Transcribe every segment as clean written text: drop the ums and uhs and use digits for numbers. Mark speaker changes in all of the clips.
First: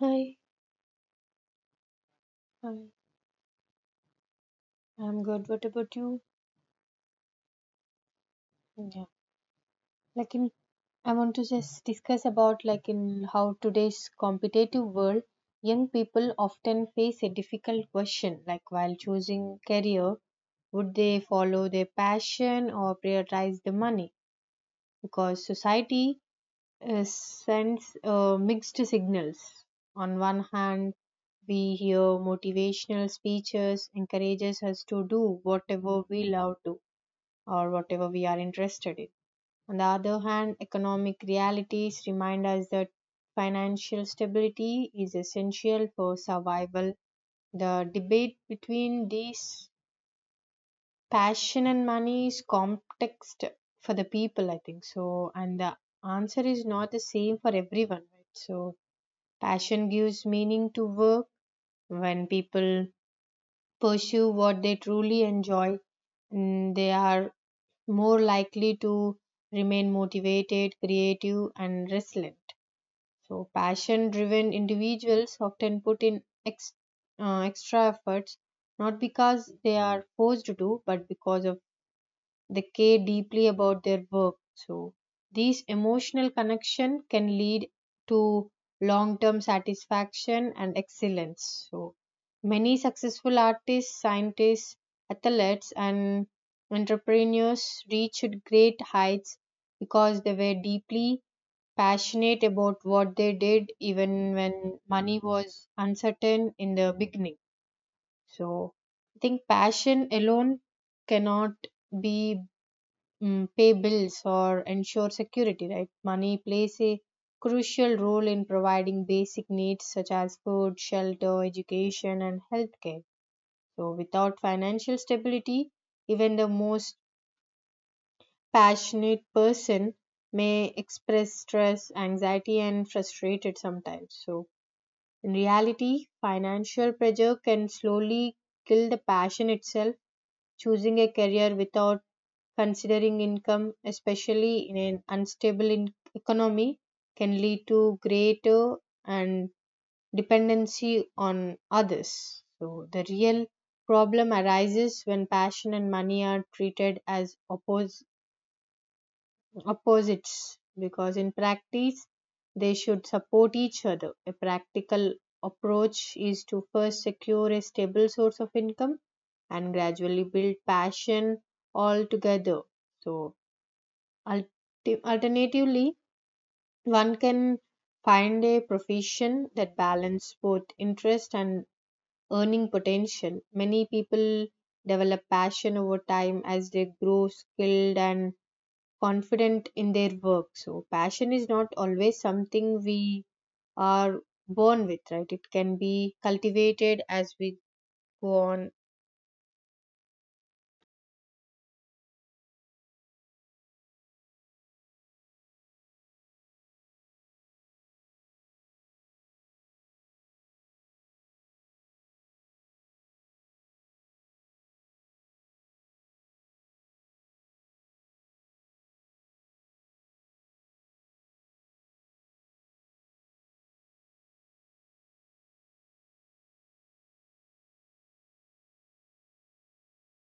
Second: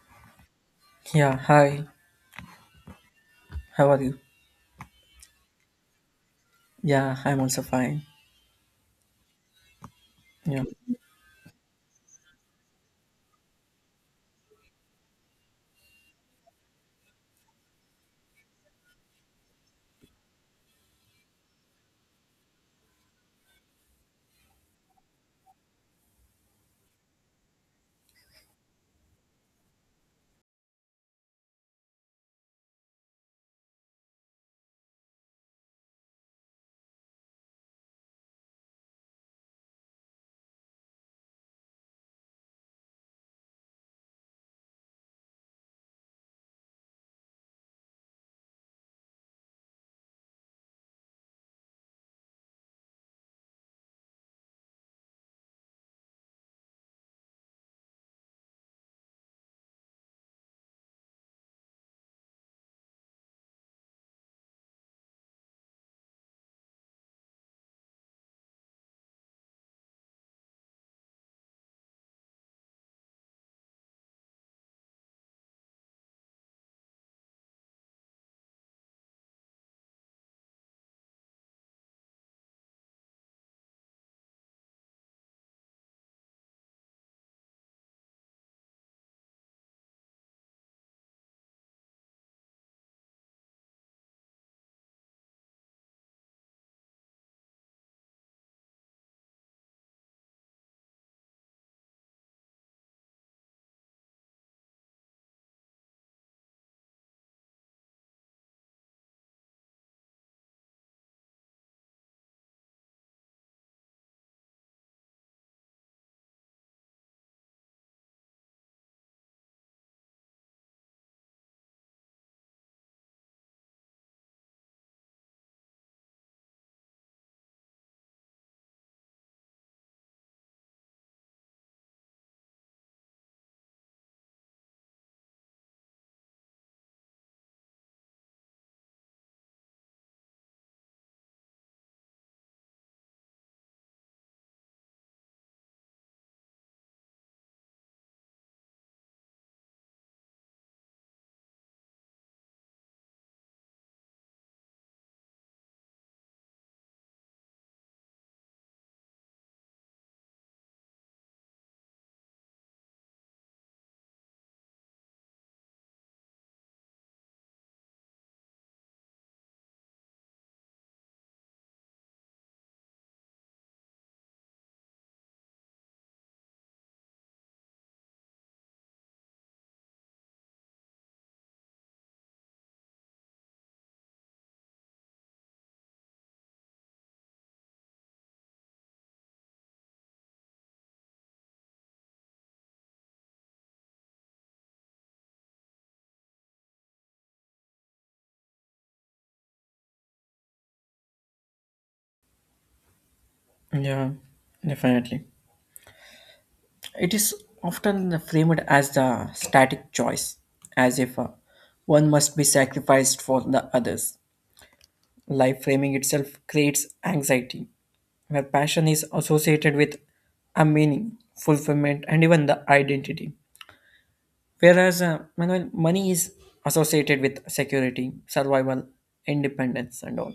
Speaker 1: Hi,
Speaker 2: Yeah, hi.
Speaker 1: hi.
Speaker 2: How are you?
Speaker 1: I'm good. What about you?
Speaker 2: Yeah, I'm also fine.
Speaker 1: Yeah. Like in,
Speaker 2: Yeah,
Speaker 1: I want to just discuss about like in how today's competitive world, young people often face a difficult question, like while choosing career, would they follow their passion or prioritize the money? Because society sends mixed signals. On one hand, we hear motivational speeches encourages us to do whatever we love to or whatever we are interested in. On the other hand, economic realities remind us that financial stability is essential for survival. The debate between these passion and money is complex for the people, I think. So, and the answer is not the same for everyone, right? So, passion gives meaning to work when people pursue what they truly enjoy. They are more likely to remain motivated, creative, and resilient. So, passion driven individuals often put in extra efforts not because they are forced to, but because of they care deeply about their work. So, these emotional connection can lead to long-term satisfaction and excellence. So, many successful artists, scientists, athletes, and entrepreneurs reached great heights because they were deeply passionate about what they did, even when money was uncertain in the beginning. So, I think passion alone cannot be pay bills or ensure security, right? Money plays a crucial role in providing basic needs such as food, shelter, education, and healthcare. So, without financial stability, even the most passionate person may express stress, anxiety, and frustrated sometimes. So, in reality, financial pressure can slowly kill the passion itself. Choosing a career without considering income, especially in an economy, can lead to greater and dependency on others. So the real problem arises when passion and money are treated as opposites because in practice they should support each other. A practical approach is to first secure a stable source of income and gradually build passion all together. So alternatively, one can find a profession that balances both interest and earning potential. Many people develop passion over time as they grow skilled and confident in their work. So, passion is not always something we are born with, right? It can be cultivated as we go on.
Speaker 2: yeah, definitely. It is often framed as the static choice, as if one must be sacrificed for the others. Life framing itself creates anxiety, where passion is associated with a meaning, fulfillment, and even the identity. Whereas money is associated with security, survival, independence, and all,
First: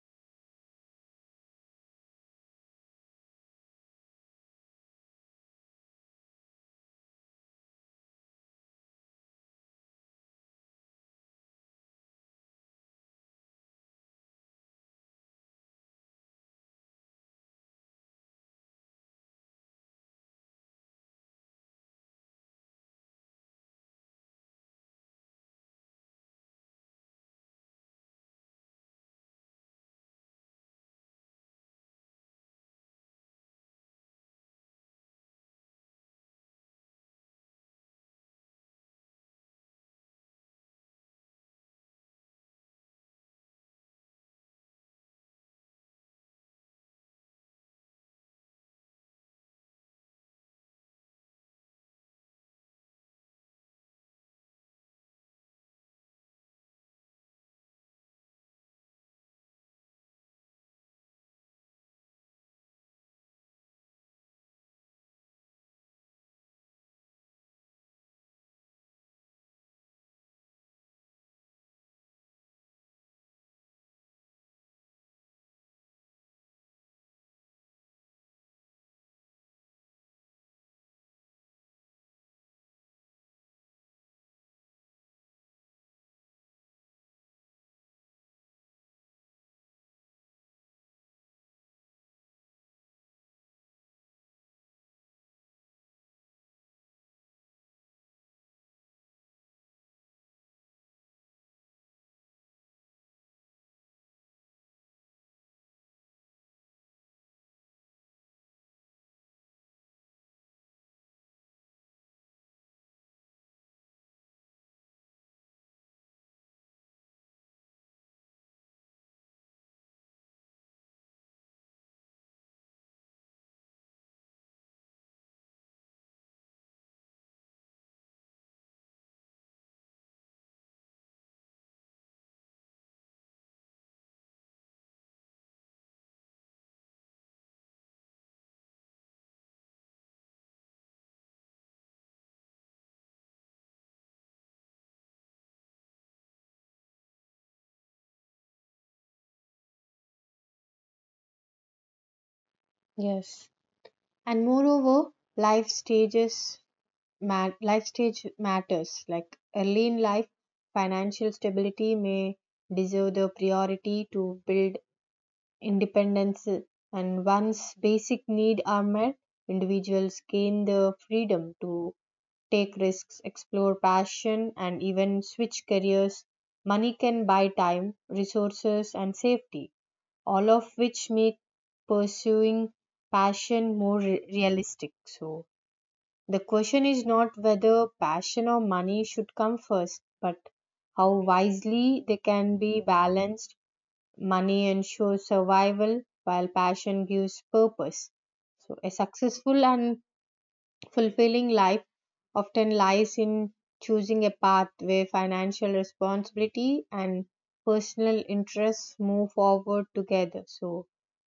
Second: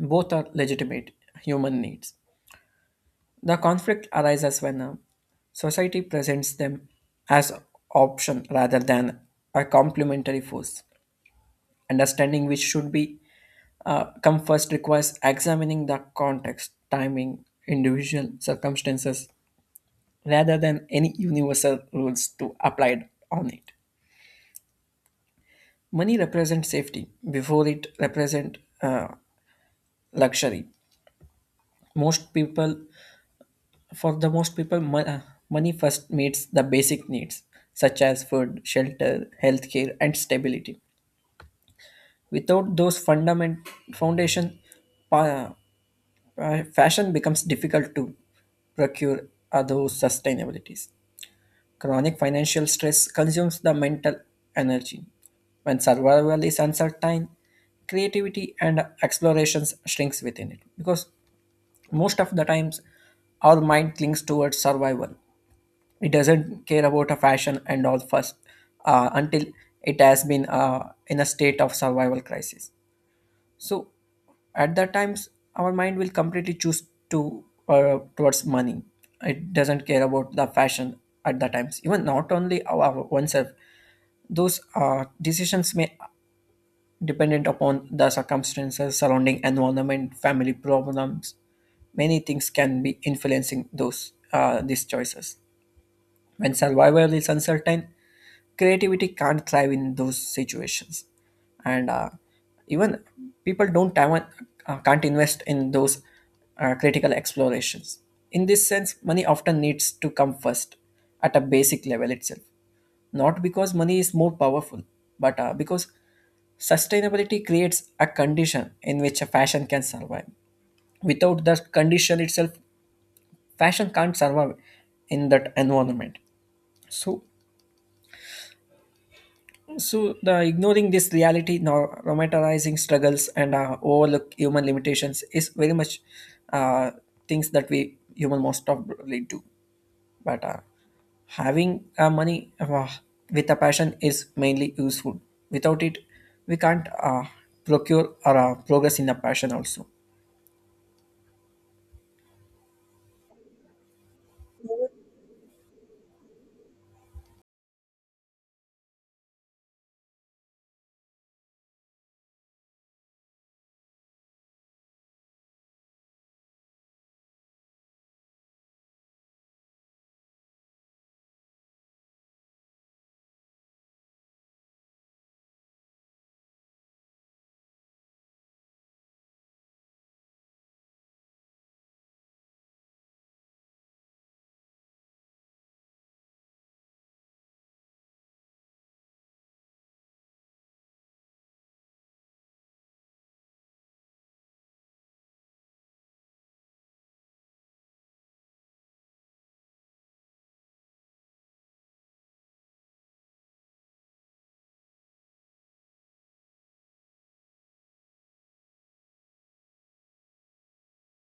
Speaker 2: both are legitimate human needs. The conflict arises when society presents them as option rather than a complementary force. Understanding which should be come first requires examining the context, timing, individual circumstances rather than any universal rules to applied on it. Money represents safety before it represents luxury. Most people For the most people, mon- money first meets the basic needs, such as food, shelter, healthcare, and stability. Without those fundament foundation, pa- fashion becomes difficult to procure those sustainabilities. Chronic financial stress consumes the mental energy. When survival is uncertain, creativity and explorations shrinks within it because most of the times our mind clings towards survival, it doesn't care about a fashion and all first until it has been in a state of survival crisis, so at that times our mind will completely choose to towards money, it doesn't care about the fashion at that times, even not only our oneself, those decisions may dependent upon the circumstances, surrounding environment, family problems, many things can be influencing those these choices. When survival is uncertain, creativity can't thrive in those situations. And even people don't have, can't invest in those critical explorations. In this sense, money often needs to come first at a basic level itself. Not because money is more powerful, but because sustainability creates a condition in which a fashion can survive. Without that condition itself, fashion can't survive in that environment. So, So, the ignoring this reality, nor romanticizing struggles, and overlook human limitations is very much uh, things that we human most probably do. But having money with a passion is mainly useful. Without it, we can't procure or progress in the passion also.
Speaker 1: Yes. And moreover, life stages life stage matters. Like early in life, financial stability may deserve the priority to build independence, and once basic needs are met, individuals gain the freedom to take risks, explore passion, and even switch careers. Money can buy time, resources, and safety, all of which make pursuing passion more realistic. So, the question is not whether passion or money should come first, but how wisely they can be balanced. Money ensures survival, while passion gives purpose. So, a successful and fulfilling life often lies in choosing a path where financial responsibility and personal interests move forward together. So,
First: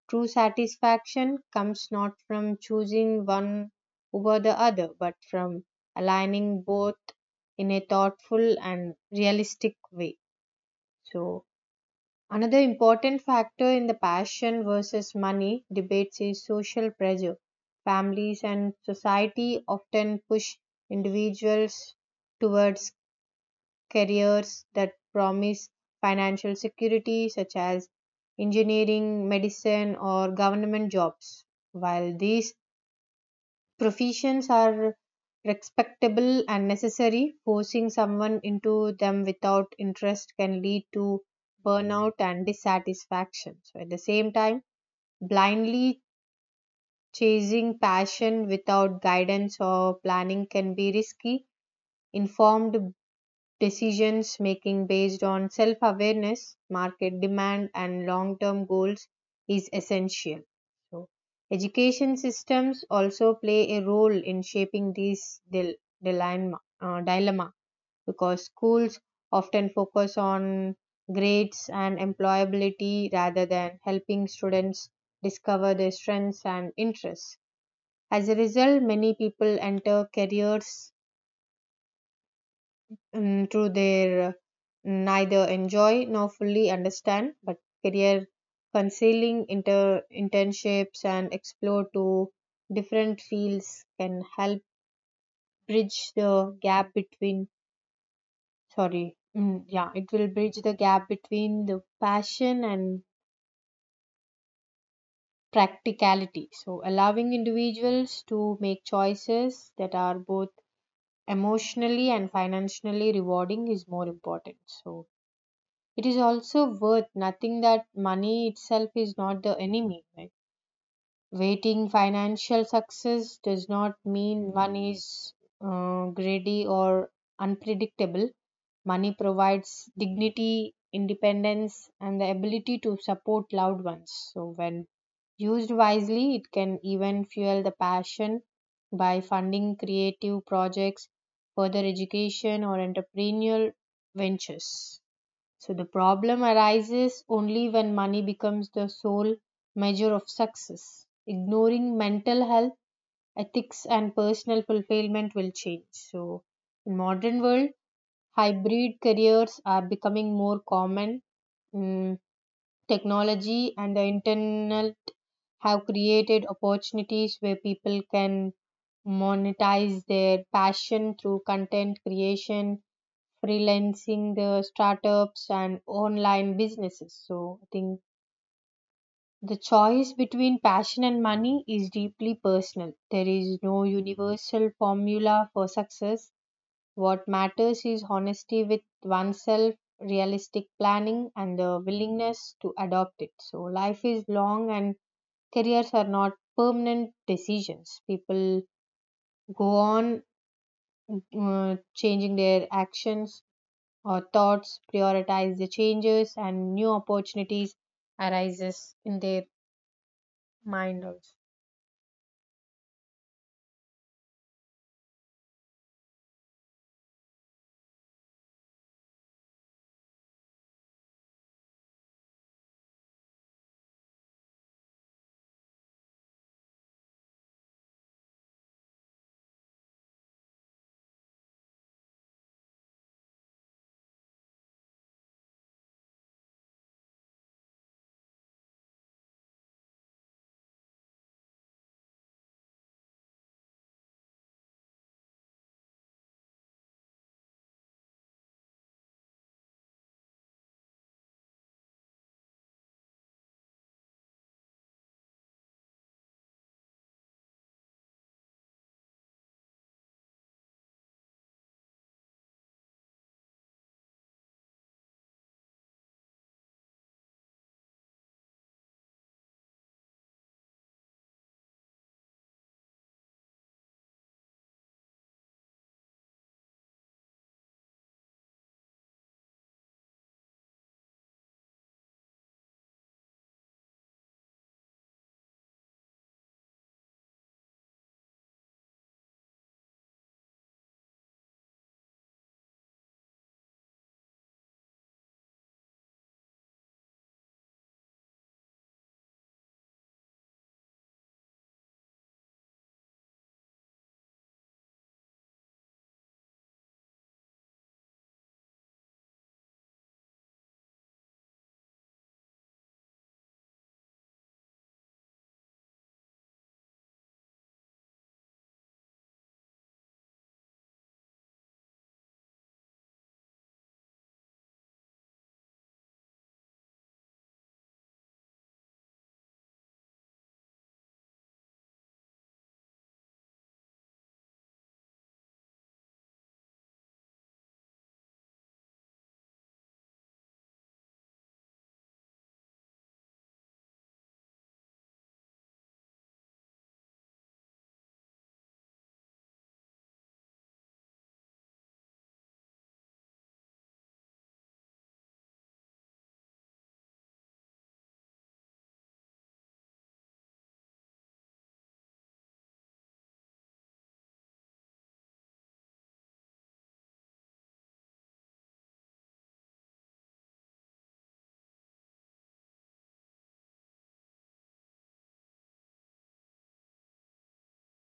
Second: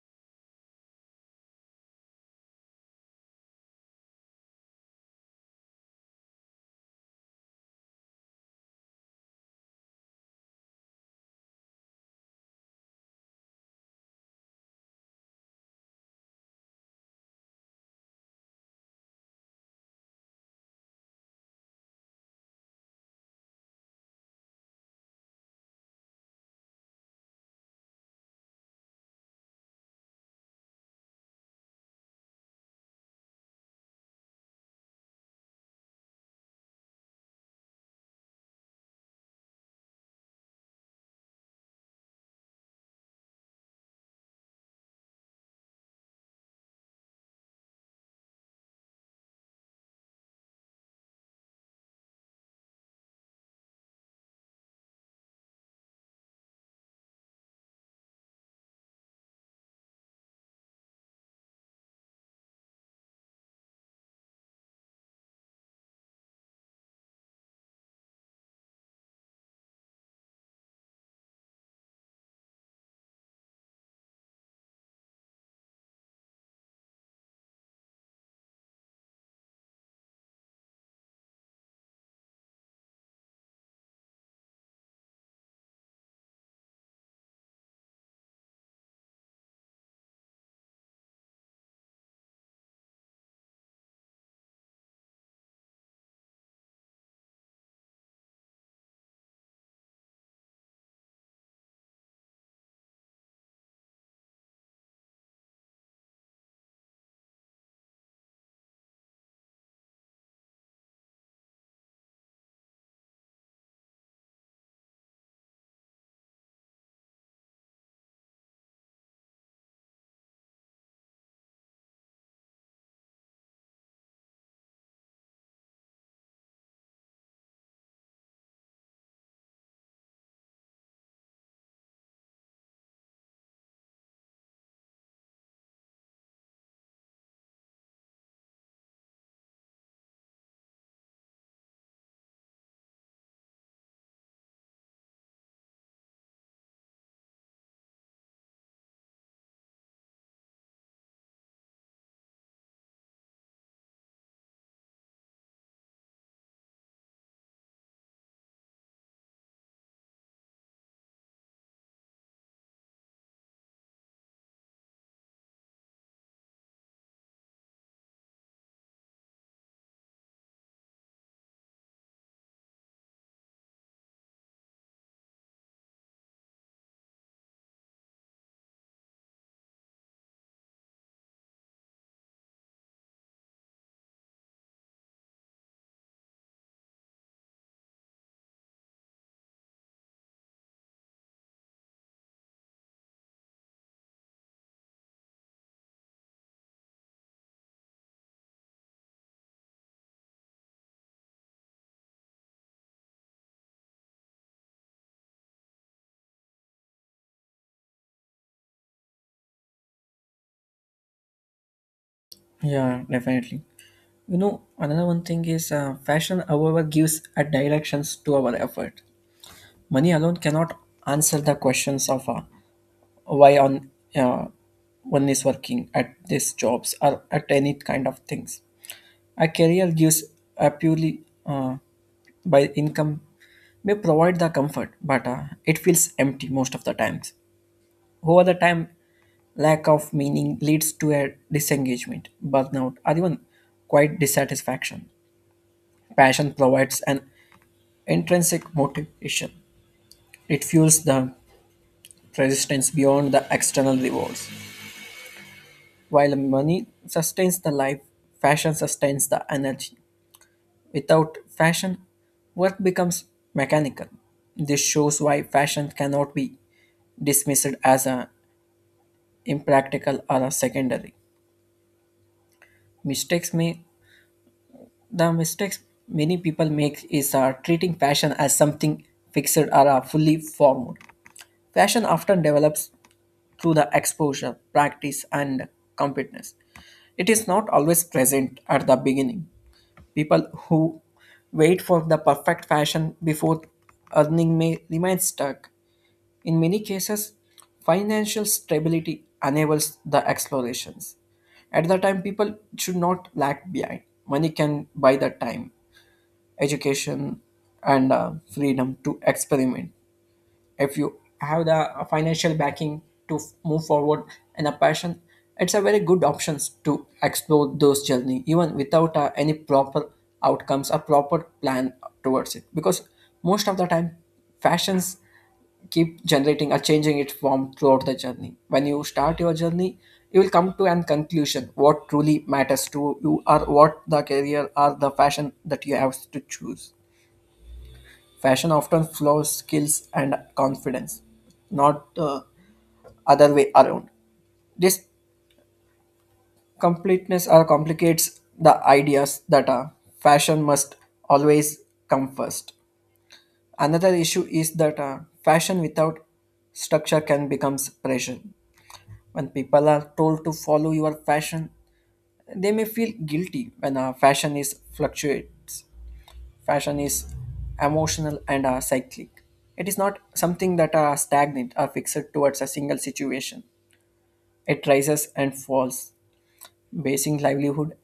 Speaker 1: true satisfaction comes not from choosing one over the other, but from aligning both in a thoughtful and realistic way. So, another important factor in the passion versus money debates is social pressure. Families and society often push individuals towards careers that promise financial security, such as engineering, medicine, or government jobs. While these professions are respectable and necessary. Forcing someone into them without interest can lead to burnout and dissatisfaction. So, at the same time, blindly chasing passion without guidance or planning can be risky. Informed decisions making based on self awareness, market demand, and long term goals is essential. So, education systems also play a role in shaping this dilemma because schools often focus on grades and employability rather than helping students discover their strengths and interests. As a result, many people enter careers to their neither enjoy nor fully understand, but career concealing internships and explore to different fields can help bridge the gap between yeah it will bridge the gap between the passion and practicality so allowing individuals to make choices that are both emotionally and financially rewarding is more important so it is also worth nothing that money itself is not the enemy. Right? Waiting financial success does not mean money is greedy or unpredictable. Money provides dignity, independence, and the ability to support loved ones. So, when used wisely, it can even fuel the passion by funding creative projects, further education, or entrepreneurial ventures. So the problem arises only when money becomes the sole measure of success. Ignoring mental health, ethics and personal fulfillment will change. So in modern world, hybrid careers are becoming more common. Mm, Technology and the internet have created opportunities where people can monetize their passion through content creation freelancing, the startups, and online businesses. So, I think the choice between passion and money is deeply personal. There is no universal formula for success. What matters is honesty with oneself, realistic planning, and the willingness to adopt it. So, life is long, and careers are not permanent decisions. People go on changing their actions or thoughts prioritize the changes and new opportunities arises in their mind also.
Speaker 2: Yeah, definitely. You know, another one thing is fashion, however, gives a directions to our effort. Money alone cannot answer the questions of why on uh, one is working at these jobs or at any kind of things. A career gives a purely by income may provide the comfort, but it feels empty most of the times. Over the time, lack of meaning leads to a disengagement, burnout, or even quite dissatisfaction. Passion provides an intrinsic motivation. It fuels the resistance beyond the external rewards. While money sustains the life, fashion sustains the energy. Without fashion, work becomes mechanical. This shows why fashion cannot be dismissed as a impractical or a secondary. Mistakes may the mistakes many people make is treating fashion as something fixed or fully formed. Fashion often develops through the exposure, practice, and competence. It is not always present at the beginning. People who wait for the perfect fashion before earning may remain stuck. In many cases, financial stability enables the explorations. At the time, people should not lag behind. Money can buy the time, education, and freedom to experiment. If you have the financial backing to move forward and a passion, it's a very good options to explore those journey even without any proper outcomes, a proper plan towards it, because most of the time fashions keep generating or changing its form throughout the journey. When you start your journey, you will come to an conclusion what truly matters to you or what the career or the fashion that you have to choose. Fashion often flows skills and confidence, not the other way around. This completeness or complicates the ideas that fashion must always come first. Another issue is that fashion without structure can become pressure. When people are told to follow your fashion, they may feel guilty when fashion is fluctuates. Fashion is emotional and cyclic. It is not something that are stagnant or fixed towards a single situation. It rises and falls. Basing livelihood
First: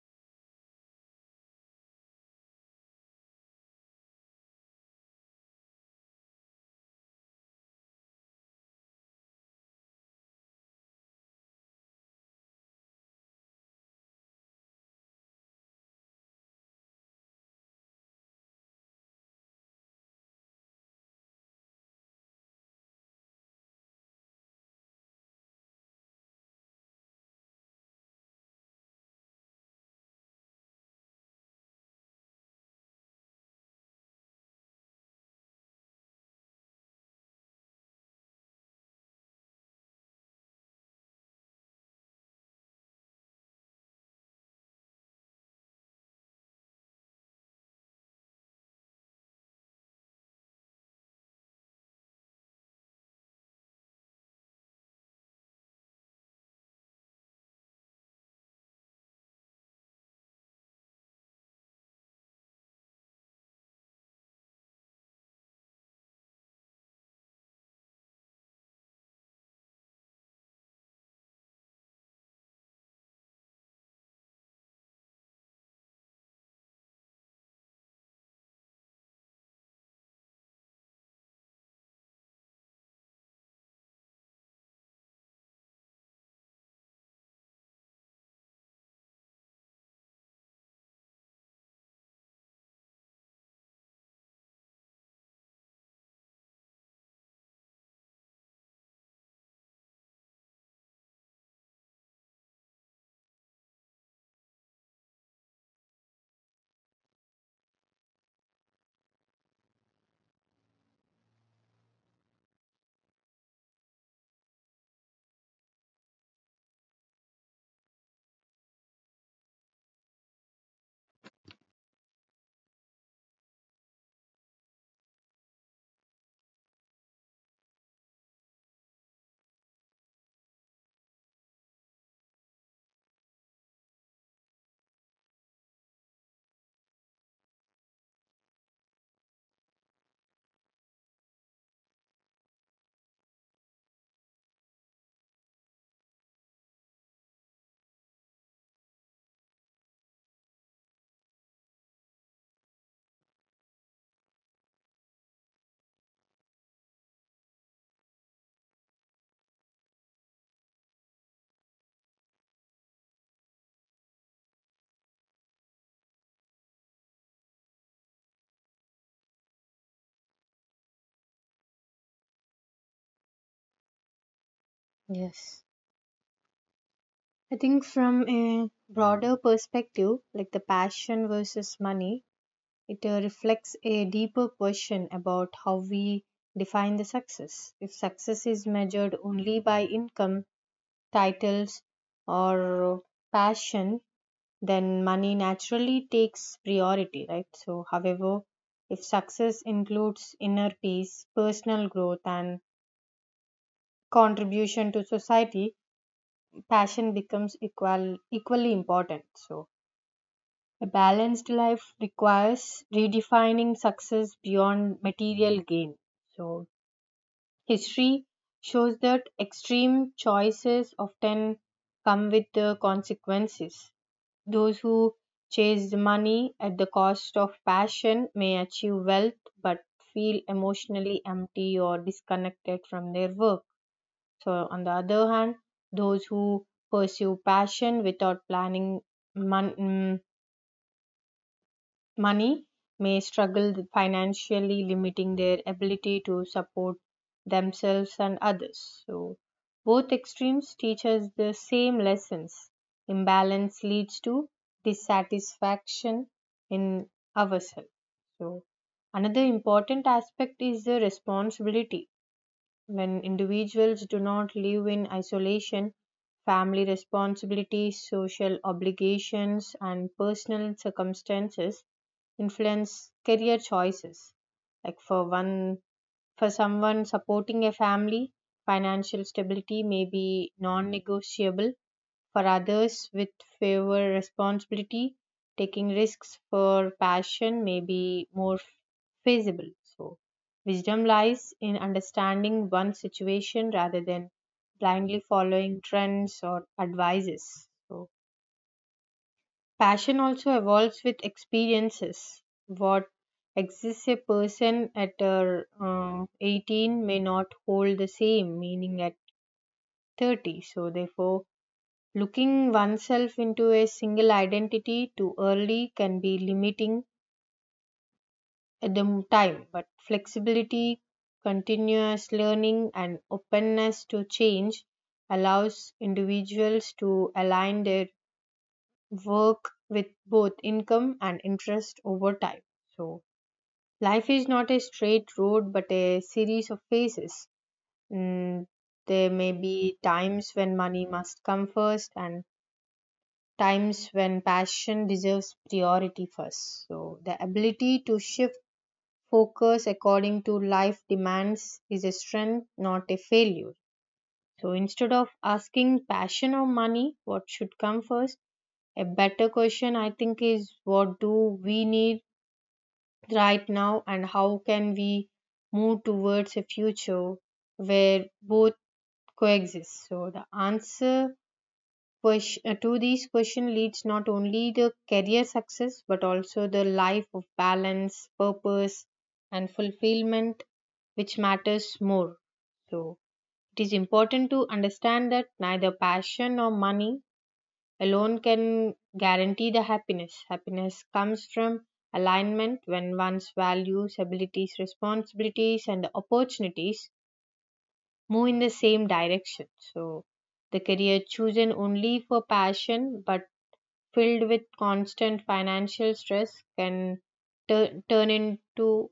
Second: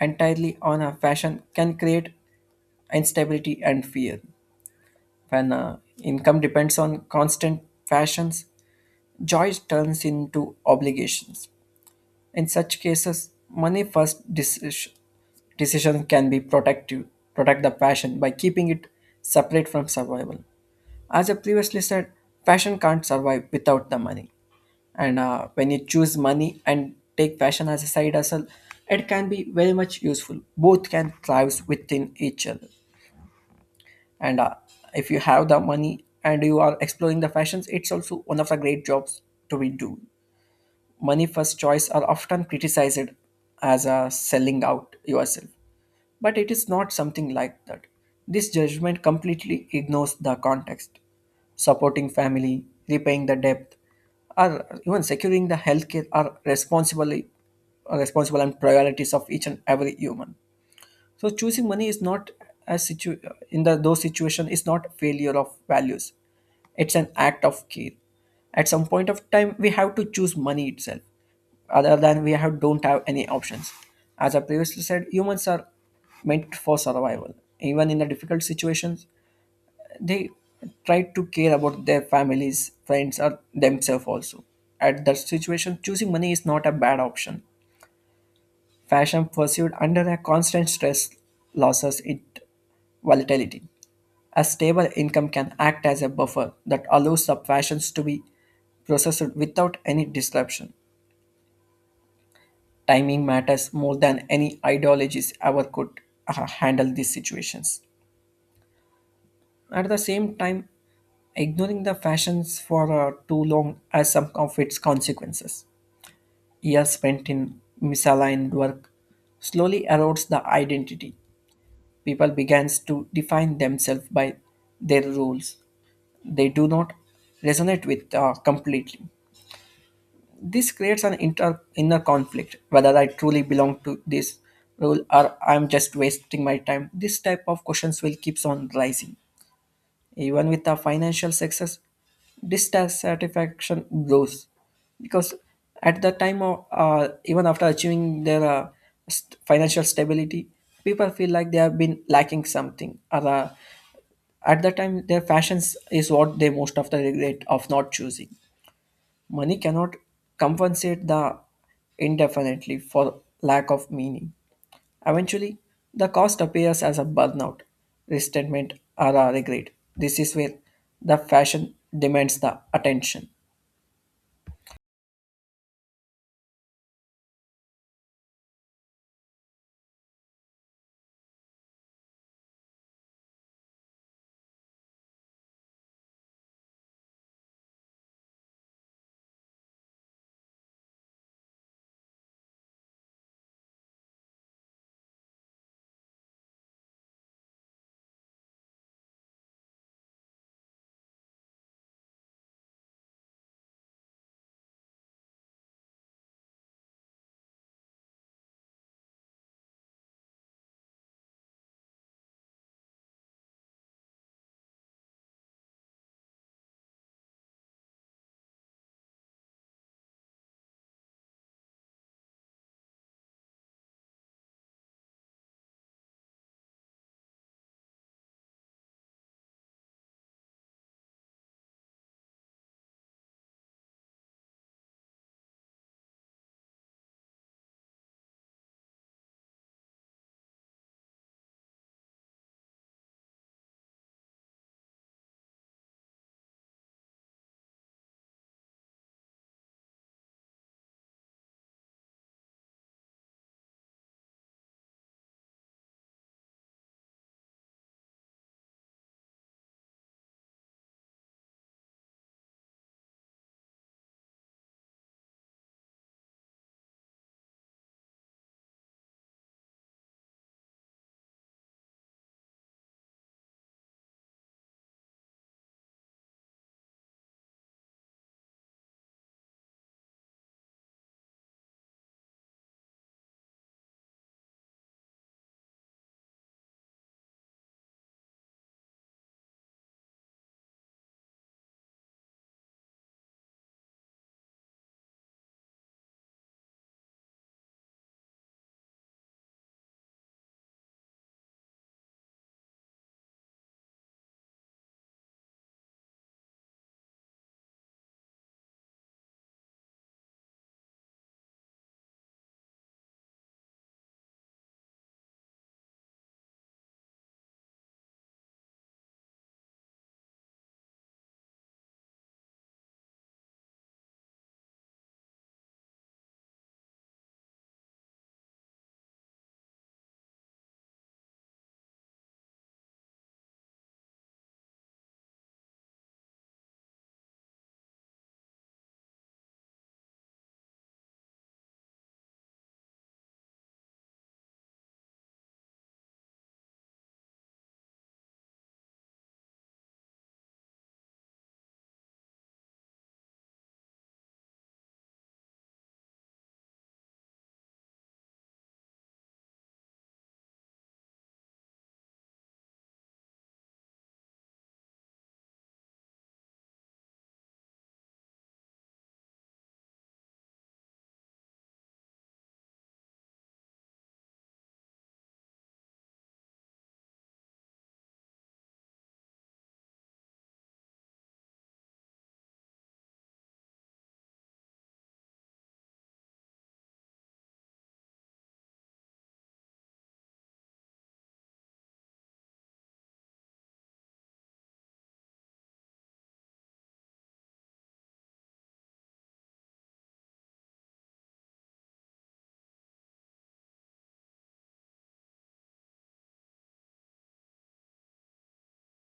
Speaker 2: entirely on a fashion can create instability and fear. When income depends on constant fashions, joy turns into obligations. In such cases, money first decision can be protect the passion by keeping it separate from survival. As I previously said, passion can't survive without the money. And when you choose money and take passion as a side hustle, it can be very much useful. Both can thrive within each other. And if you have the money and you are exploring the fashions, it's also one of the great jobs to be do. Money first choice are often criticized as a selling out yourself, but it is not something like that. This judgment completely ignores the context. Supporting family, repaying the debt, or even securing the healthcare are responsibly are responsible and priorities of each and every human. So choosing money is not a situ- in the those situation is not failure of values, it's an act of care. At some point of time we have to choose money itself, other than we have don't have any options. As I previously said, humans are meant for survival. Even in the difficult situations, they try to care about their families, friends, or themselves also. At that situation, choosing money is not a bad option. Fashion pursued under a constant stress losses its volatility. A stable income can act as a buffer that allows the fashions to be processed without any disruption. Timing matters more than any ideologies ever could handle these situations. At the same time, ignoring the fashions for too long has some of its consequences. Years spent in misaligned work slowly erodes the identity. People begins to define themselves by their rules. They do not resonate with completely. This creates an inner conflict, whether I truly belong to this role or I'm just wasting my time. This type of questions will keeps on rising. Even with the financial success, dissatisfaction grows because at the time of even after achieving their financial stability, people feel like they have been lacking something or at the time their fashions is what they most of the regret of not choosing. Money cannot compensate the indefinitely for lack of meaning. Eventually, the cost appears as a burnout, resentment, or a regret. This is where the fashion demands the attention.
Speaker 1: Yes, I think from a broader perspective like the passion versus money it reflects a deeper question about how we define the success. If success is measured only by income, titles, or passion then money naturally takes priority, right? So, however, if success includes inner peace, personal growth, and contribution to society, passion becomes equally important. So, a balanced life requires redefining success beyond material gain. So, history shows that extreme choices often come with the consequences. Those who chase money at the cost of passion may achieve wealth but feel emotionally empty or disconnected from their work. So, on the other hand, those who pursue passion without planning mon- mm, money may struggle financially, limiting their ability to support themselves and others. So, both extremes teach us the same lessons. Imbalance leads to dissatisfaction in ourselves. So, another important aspect is the responsibility when individuals do not live in isolation, family responsibilities, social obligations, and personal circumstances influence career choices. Like for one, for someone supporting a family, financial stability may be non negotiable for others with favor responsibility taking risks for passion may be more feasible so wisdom lies in understanding one situation rather than blindly following trends or advices. So passion also evolves with experiences. What exists a person at uh, 18 may not hold the same meaning at 30, so therefore looking oneself into a single identity too early can be limiting at the time, but flexibility, continuous learning, and openness to change allows individuals to align their work with both income and interest over time. So, life is not a straight road but a series of phases. Mm, there may be times when money must come first and times when passion deserves priority first. So, the ability to shift focus according to life demands is a strength, not a failure. So, instead of asking passion or money, what should come first? A better question, I think, is what do we need right now and how can we move towards a future where both coexist? So, the answer to these question leads not only the career success but also the life of balance purpose and fulfillment which matters more. So it is important to understand that neither passion nor money alone can guarantee the happiness. Happiness comes from alignment when one's values abilities responsibilities and opportunities move in the same direction. So the career chosen only for passion but filled with constant financial stress can turn into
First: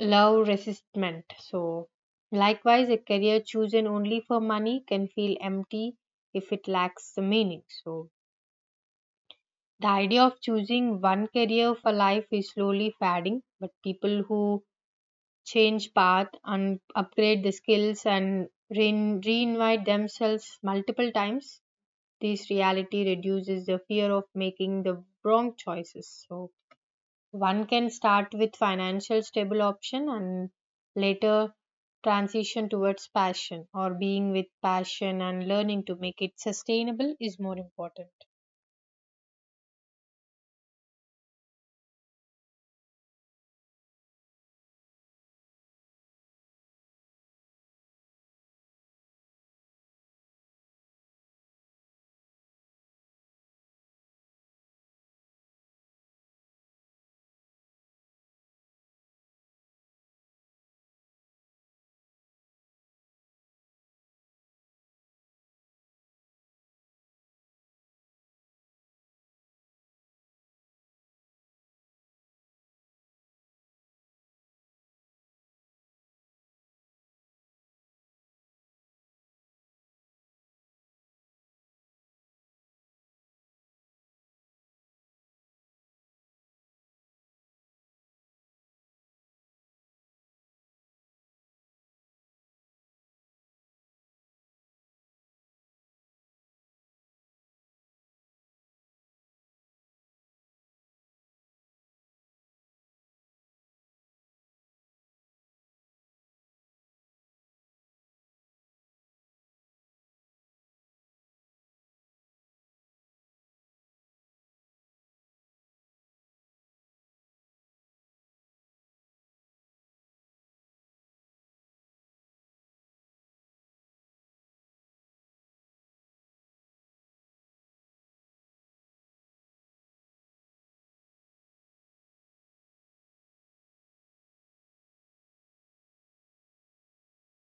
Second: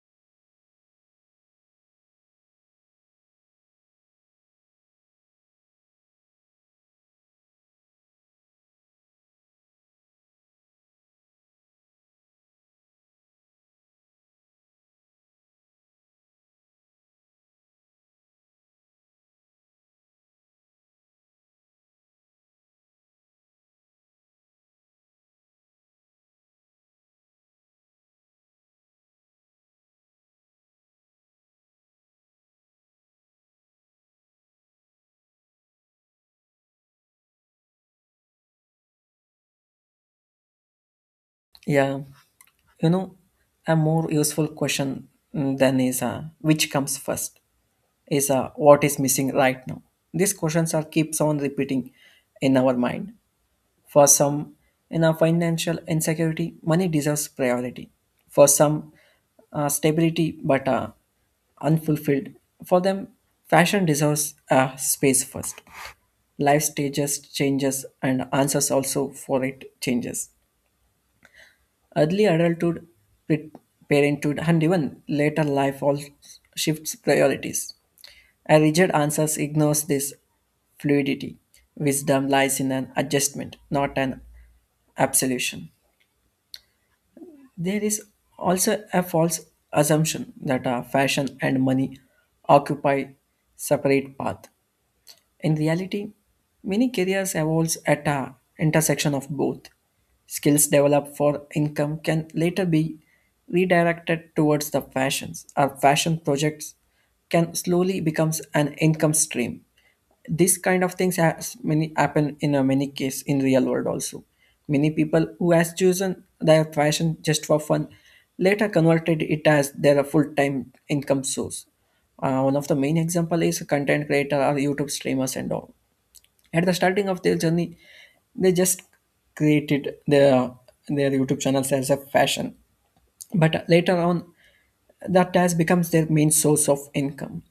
Speaker 1: love resistment. So, likewise, a career chosen only for money can feel empty if it lacks the meaning. So, the idea of choosing one career for life is slowly fading, but people who change path and upgrade the skills and reinvite themselves multiple times, this reality reduces the fear of making the wrong choices. So, one can start with financial stable option and later transition towards passion or being with passion and learning to make it sustainable is more important.
Speaker 2: Yeah, you know, a more useful question than is which comes first is what is missing right now. These questions are keeps on repeating in our mind. For some, in a financial insecurity, money deserves priority. For some, stability but unfulfilled. For them, fashion deserves space first. Life stages changes and answers also for it changes. Early adulthood, pre parenthood, and even later life all shifts priorities. A rigid answer ignores this fluidity. Wisdom lies in an adjustment, not an absolution. There is also a false assumption that fashion and money occupy separate paths. In reality, many careers evolves at a intersection of both. Skills developed for income can later be redirected towards the fashions. Our fashion projects can slowly becomes an income stream. This kind of things has many happen in a many case in real world also. Many people who has chosen their fashion just for fun later converted it as their full time income source. One of the main example is content creator or YouTube streamers and all. At the starting of their journey, they just created their YouTube channels as a fashion, but later on, that has becomes their main source of income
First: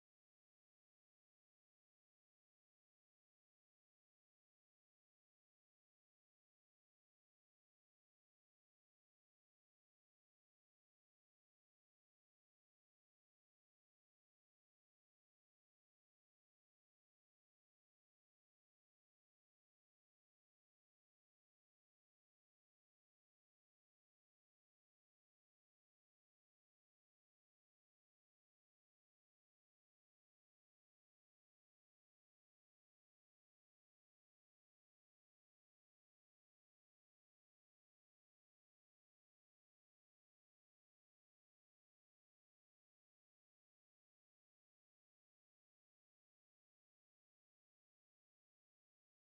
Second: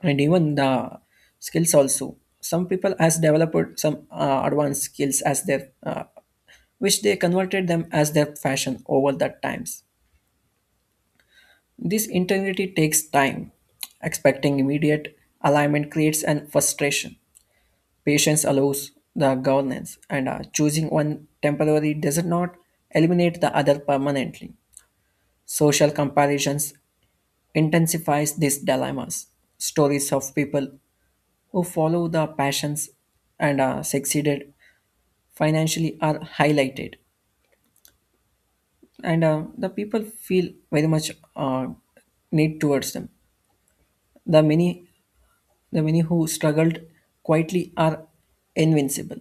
Speaker 2: and even the skills also. Some people has developed some advanced skills as their which they converted them as their fashion over the times. This integrity takes time. Expecting immediate alignment creates an frustration. Patience allows the governance, and choosing one temporary does not eliminate the other permanently. Social comparisons intensifies these dilemmas. Stories of people who follow the passions and succeeded financially are highlighted, and the people feel very much need towards them. The many The many who struggled quietly are invincible.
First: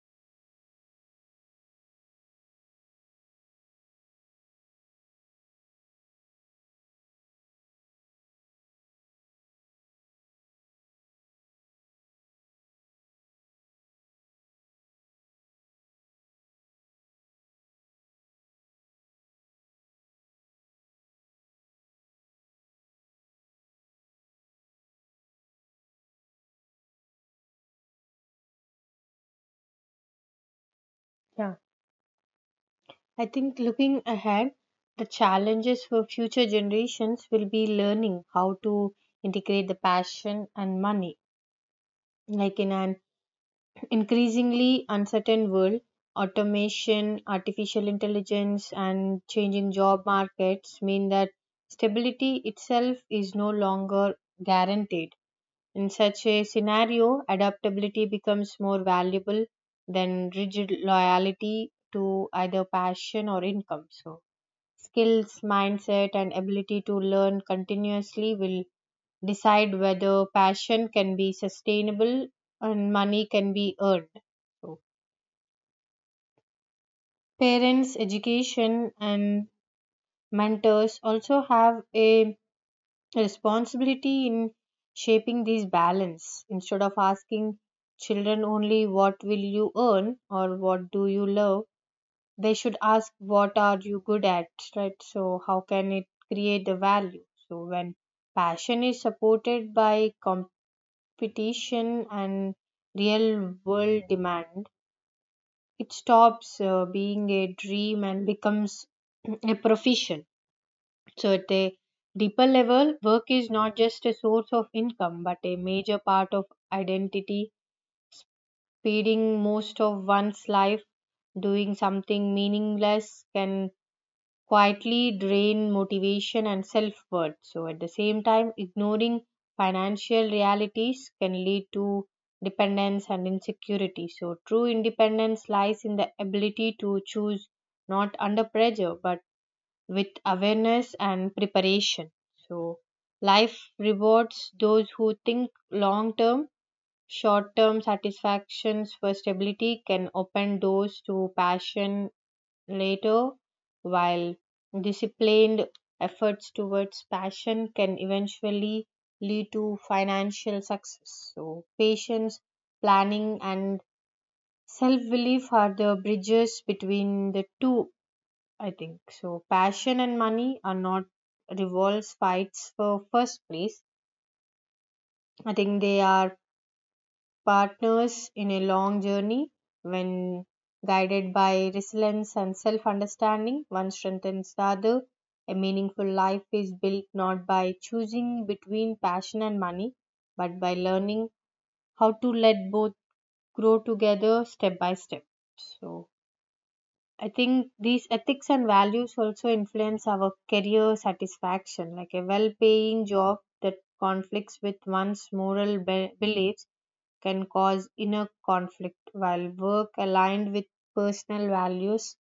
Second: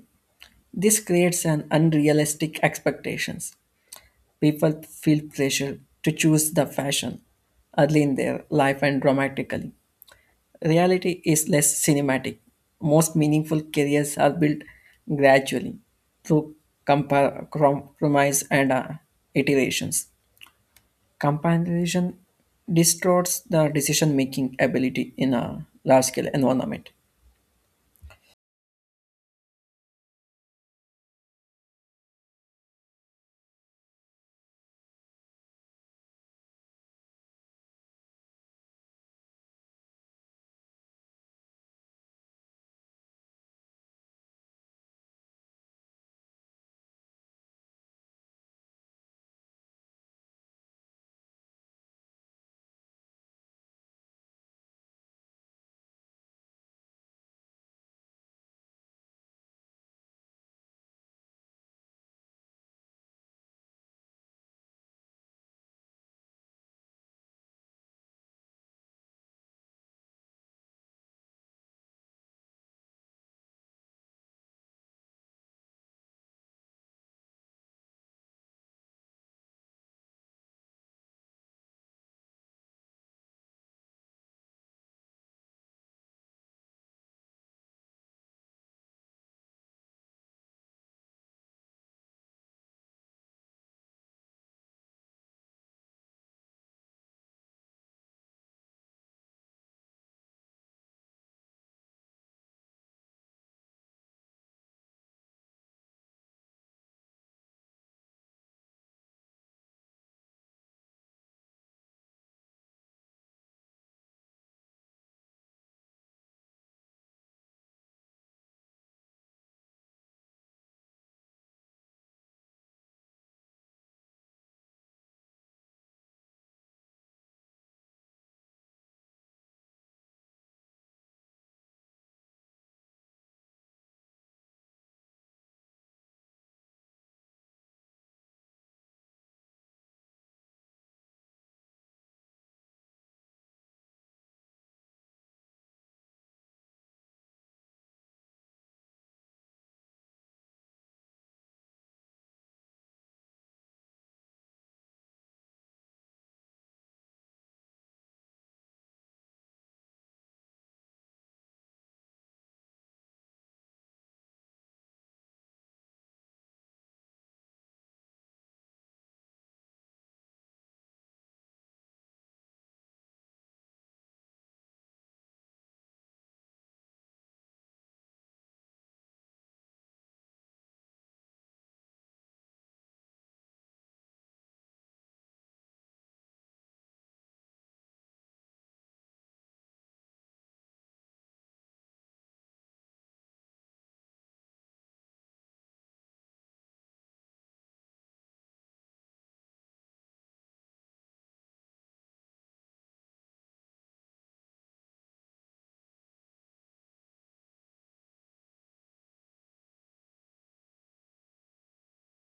Speaker 2: This creates an unrealistic expectations. People feel pressure to choose the fashion early in their life and dramatically. Reality is less cinematic. Most meaningful careers are built gradually through compromise and iterations. Comparison distorts the decision making ability in a large scale environment.
Speaker 1: Yeah. I think looking ahead, the challenges for future generations will be learning how to integrate the passion and money like in an increasingly uncertain world, automation, artificial intelligence, and changing job markets mean that stability itself is no longer guaranteed. In such a scenario, adaptability becomes more valuable than rigid loyalty to either passion or income. So, skills, mindset, and ability to learn continuously will decide whether passion can be sustainable and money can be earned. So, parents, education, and mentors also have a responsibility in shaping this balance. Instead of asking children only what will you earn or what do you love, they should ask what are you good at, right? So, how can it create the value? So, when passion is supported by competition and real world demand, it stops being a dream and becomes a profession. So, at a deeper level, work is not just a source of income but a major part of identity, feeding most of one's life. Doing something meaningless can quietly drain motivation and self worth. So, at the same time, ignoring financial realities can lead to dependence and insecurity. So, true independence lies in the ability to choose not under pressure but with awareness and preparation. So, life rewards those who think long term. Short term satisfactions for stability can open doors to passion later, while disciplined efforts towards passion can eventually lead to financial success. So, patience, planning, and self belief are the bridges between the two, I think. So, passion and money are not revolves fights for first place. I think they are partners in a long journey. When guided by resilience and self understanding, one strengthens the other. A meaningful life is built not by choosing between passion and money, but by learning how to let both grow together step by step. So, I think these ethics and values also influence our career satisfaction. Like a well paying job that conflicts with one's beliefs can cause inner conflict, while work aligned with personal values,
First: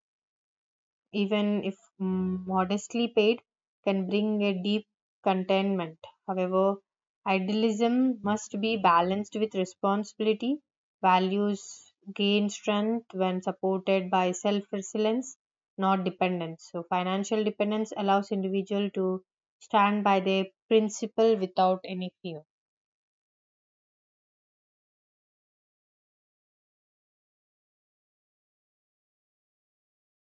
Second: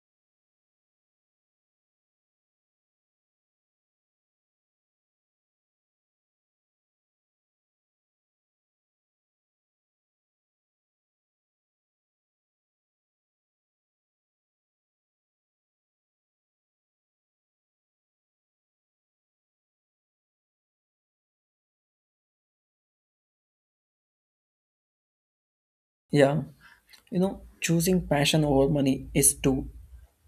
Speaker 1: even if modestly paid, can bring a deep contentment. However, idealism must be balanced with responsibility. Values gain strength when supported by self resilience, not dependence. So, financial dependence allows individual to stand by their principle without any fear.
Speaker 2: Yeah, you know, choosing passion over money is too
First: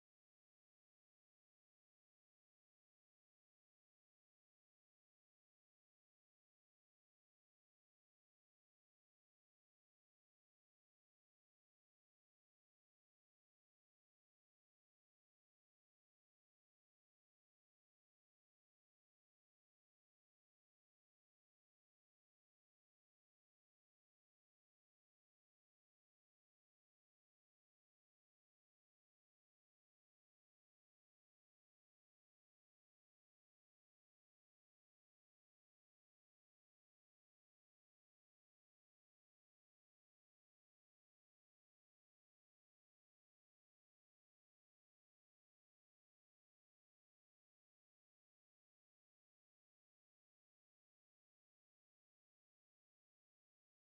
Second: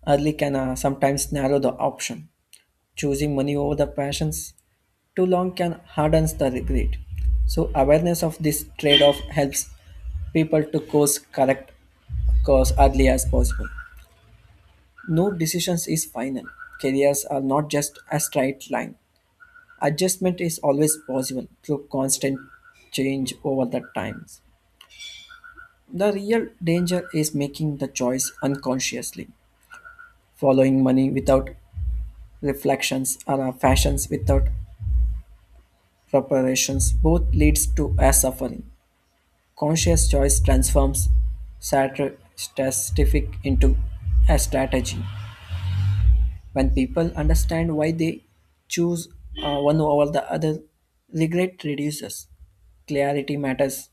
Speaker 2: early can sometimes narrow the option. Choosing money over the passions too long can hardens the regret. So awareness of this trade-off helps people to course correct course early as possible. No decisions is final. Careers are not just a straight line. Adjustment is always possible through constant change over the times. The real danger is making the choice unconsciously, following money without reflections or fashions without preparations. Both leads to a suffering. Conscious choice transforms statistic into a strategy. When people understand why they choose one over the other, regret reduces. Clarity matters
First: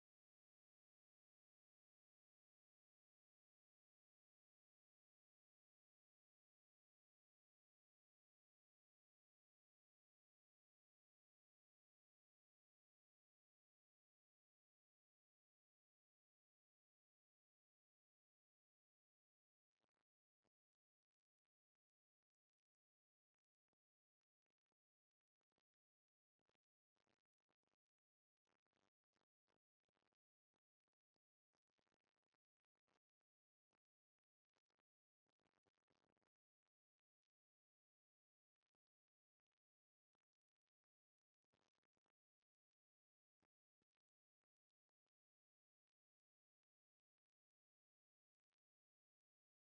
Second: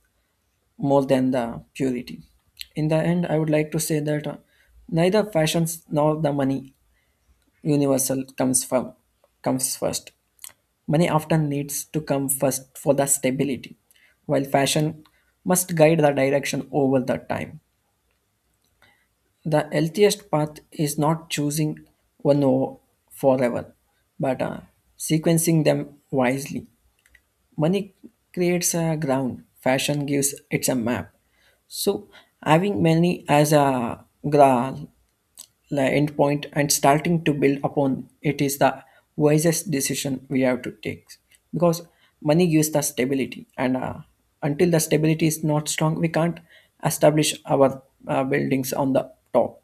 Speaker 2: more than the purity. In the end, I would like to say that neither fashions nor the money universal comes first. Money often needs to come first for the stability, while fashion must guide the direction over the time. The healthiest path is not choosing one forever, but sequencing them wisely. Money creates a ground, fashion gives it's a map. So having money as a gra- endpoint and starting to build upon it is the wisest decision we have to take, because money gives the stability and until the stability is not strong we can't establish our buildings on the top.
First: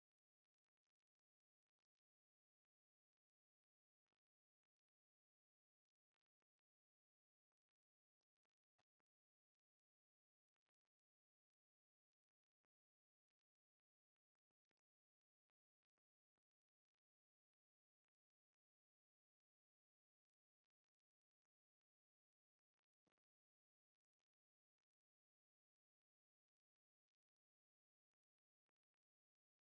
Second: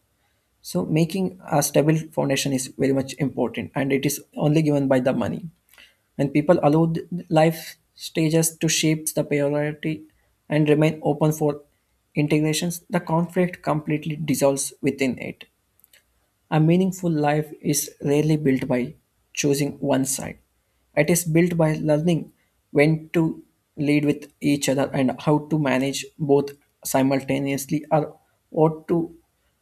Speaker 2: So making a stable foundation is very much important, and it is only given by the money. When people allow life stages to shape the priority and remain open for integrations, the conflict completely dissolves within it. A meaningful life is rarely built by choosing one side. It is built by learning when to lead with each other and how to manage both simultaneously or what to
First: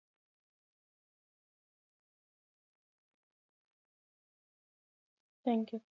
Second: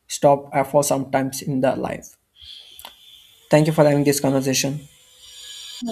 Speaker 2: stop for sometimes in the life. Thank you for having this conversation.
Speaker 1: Thank you.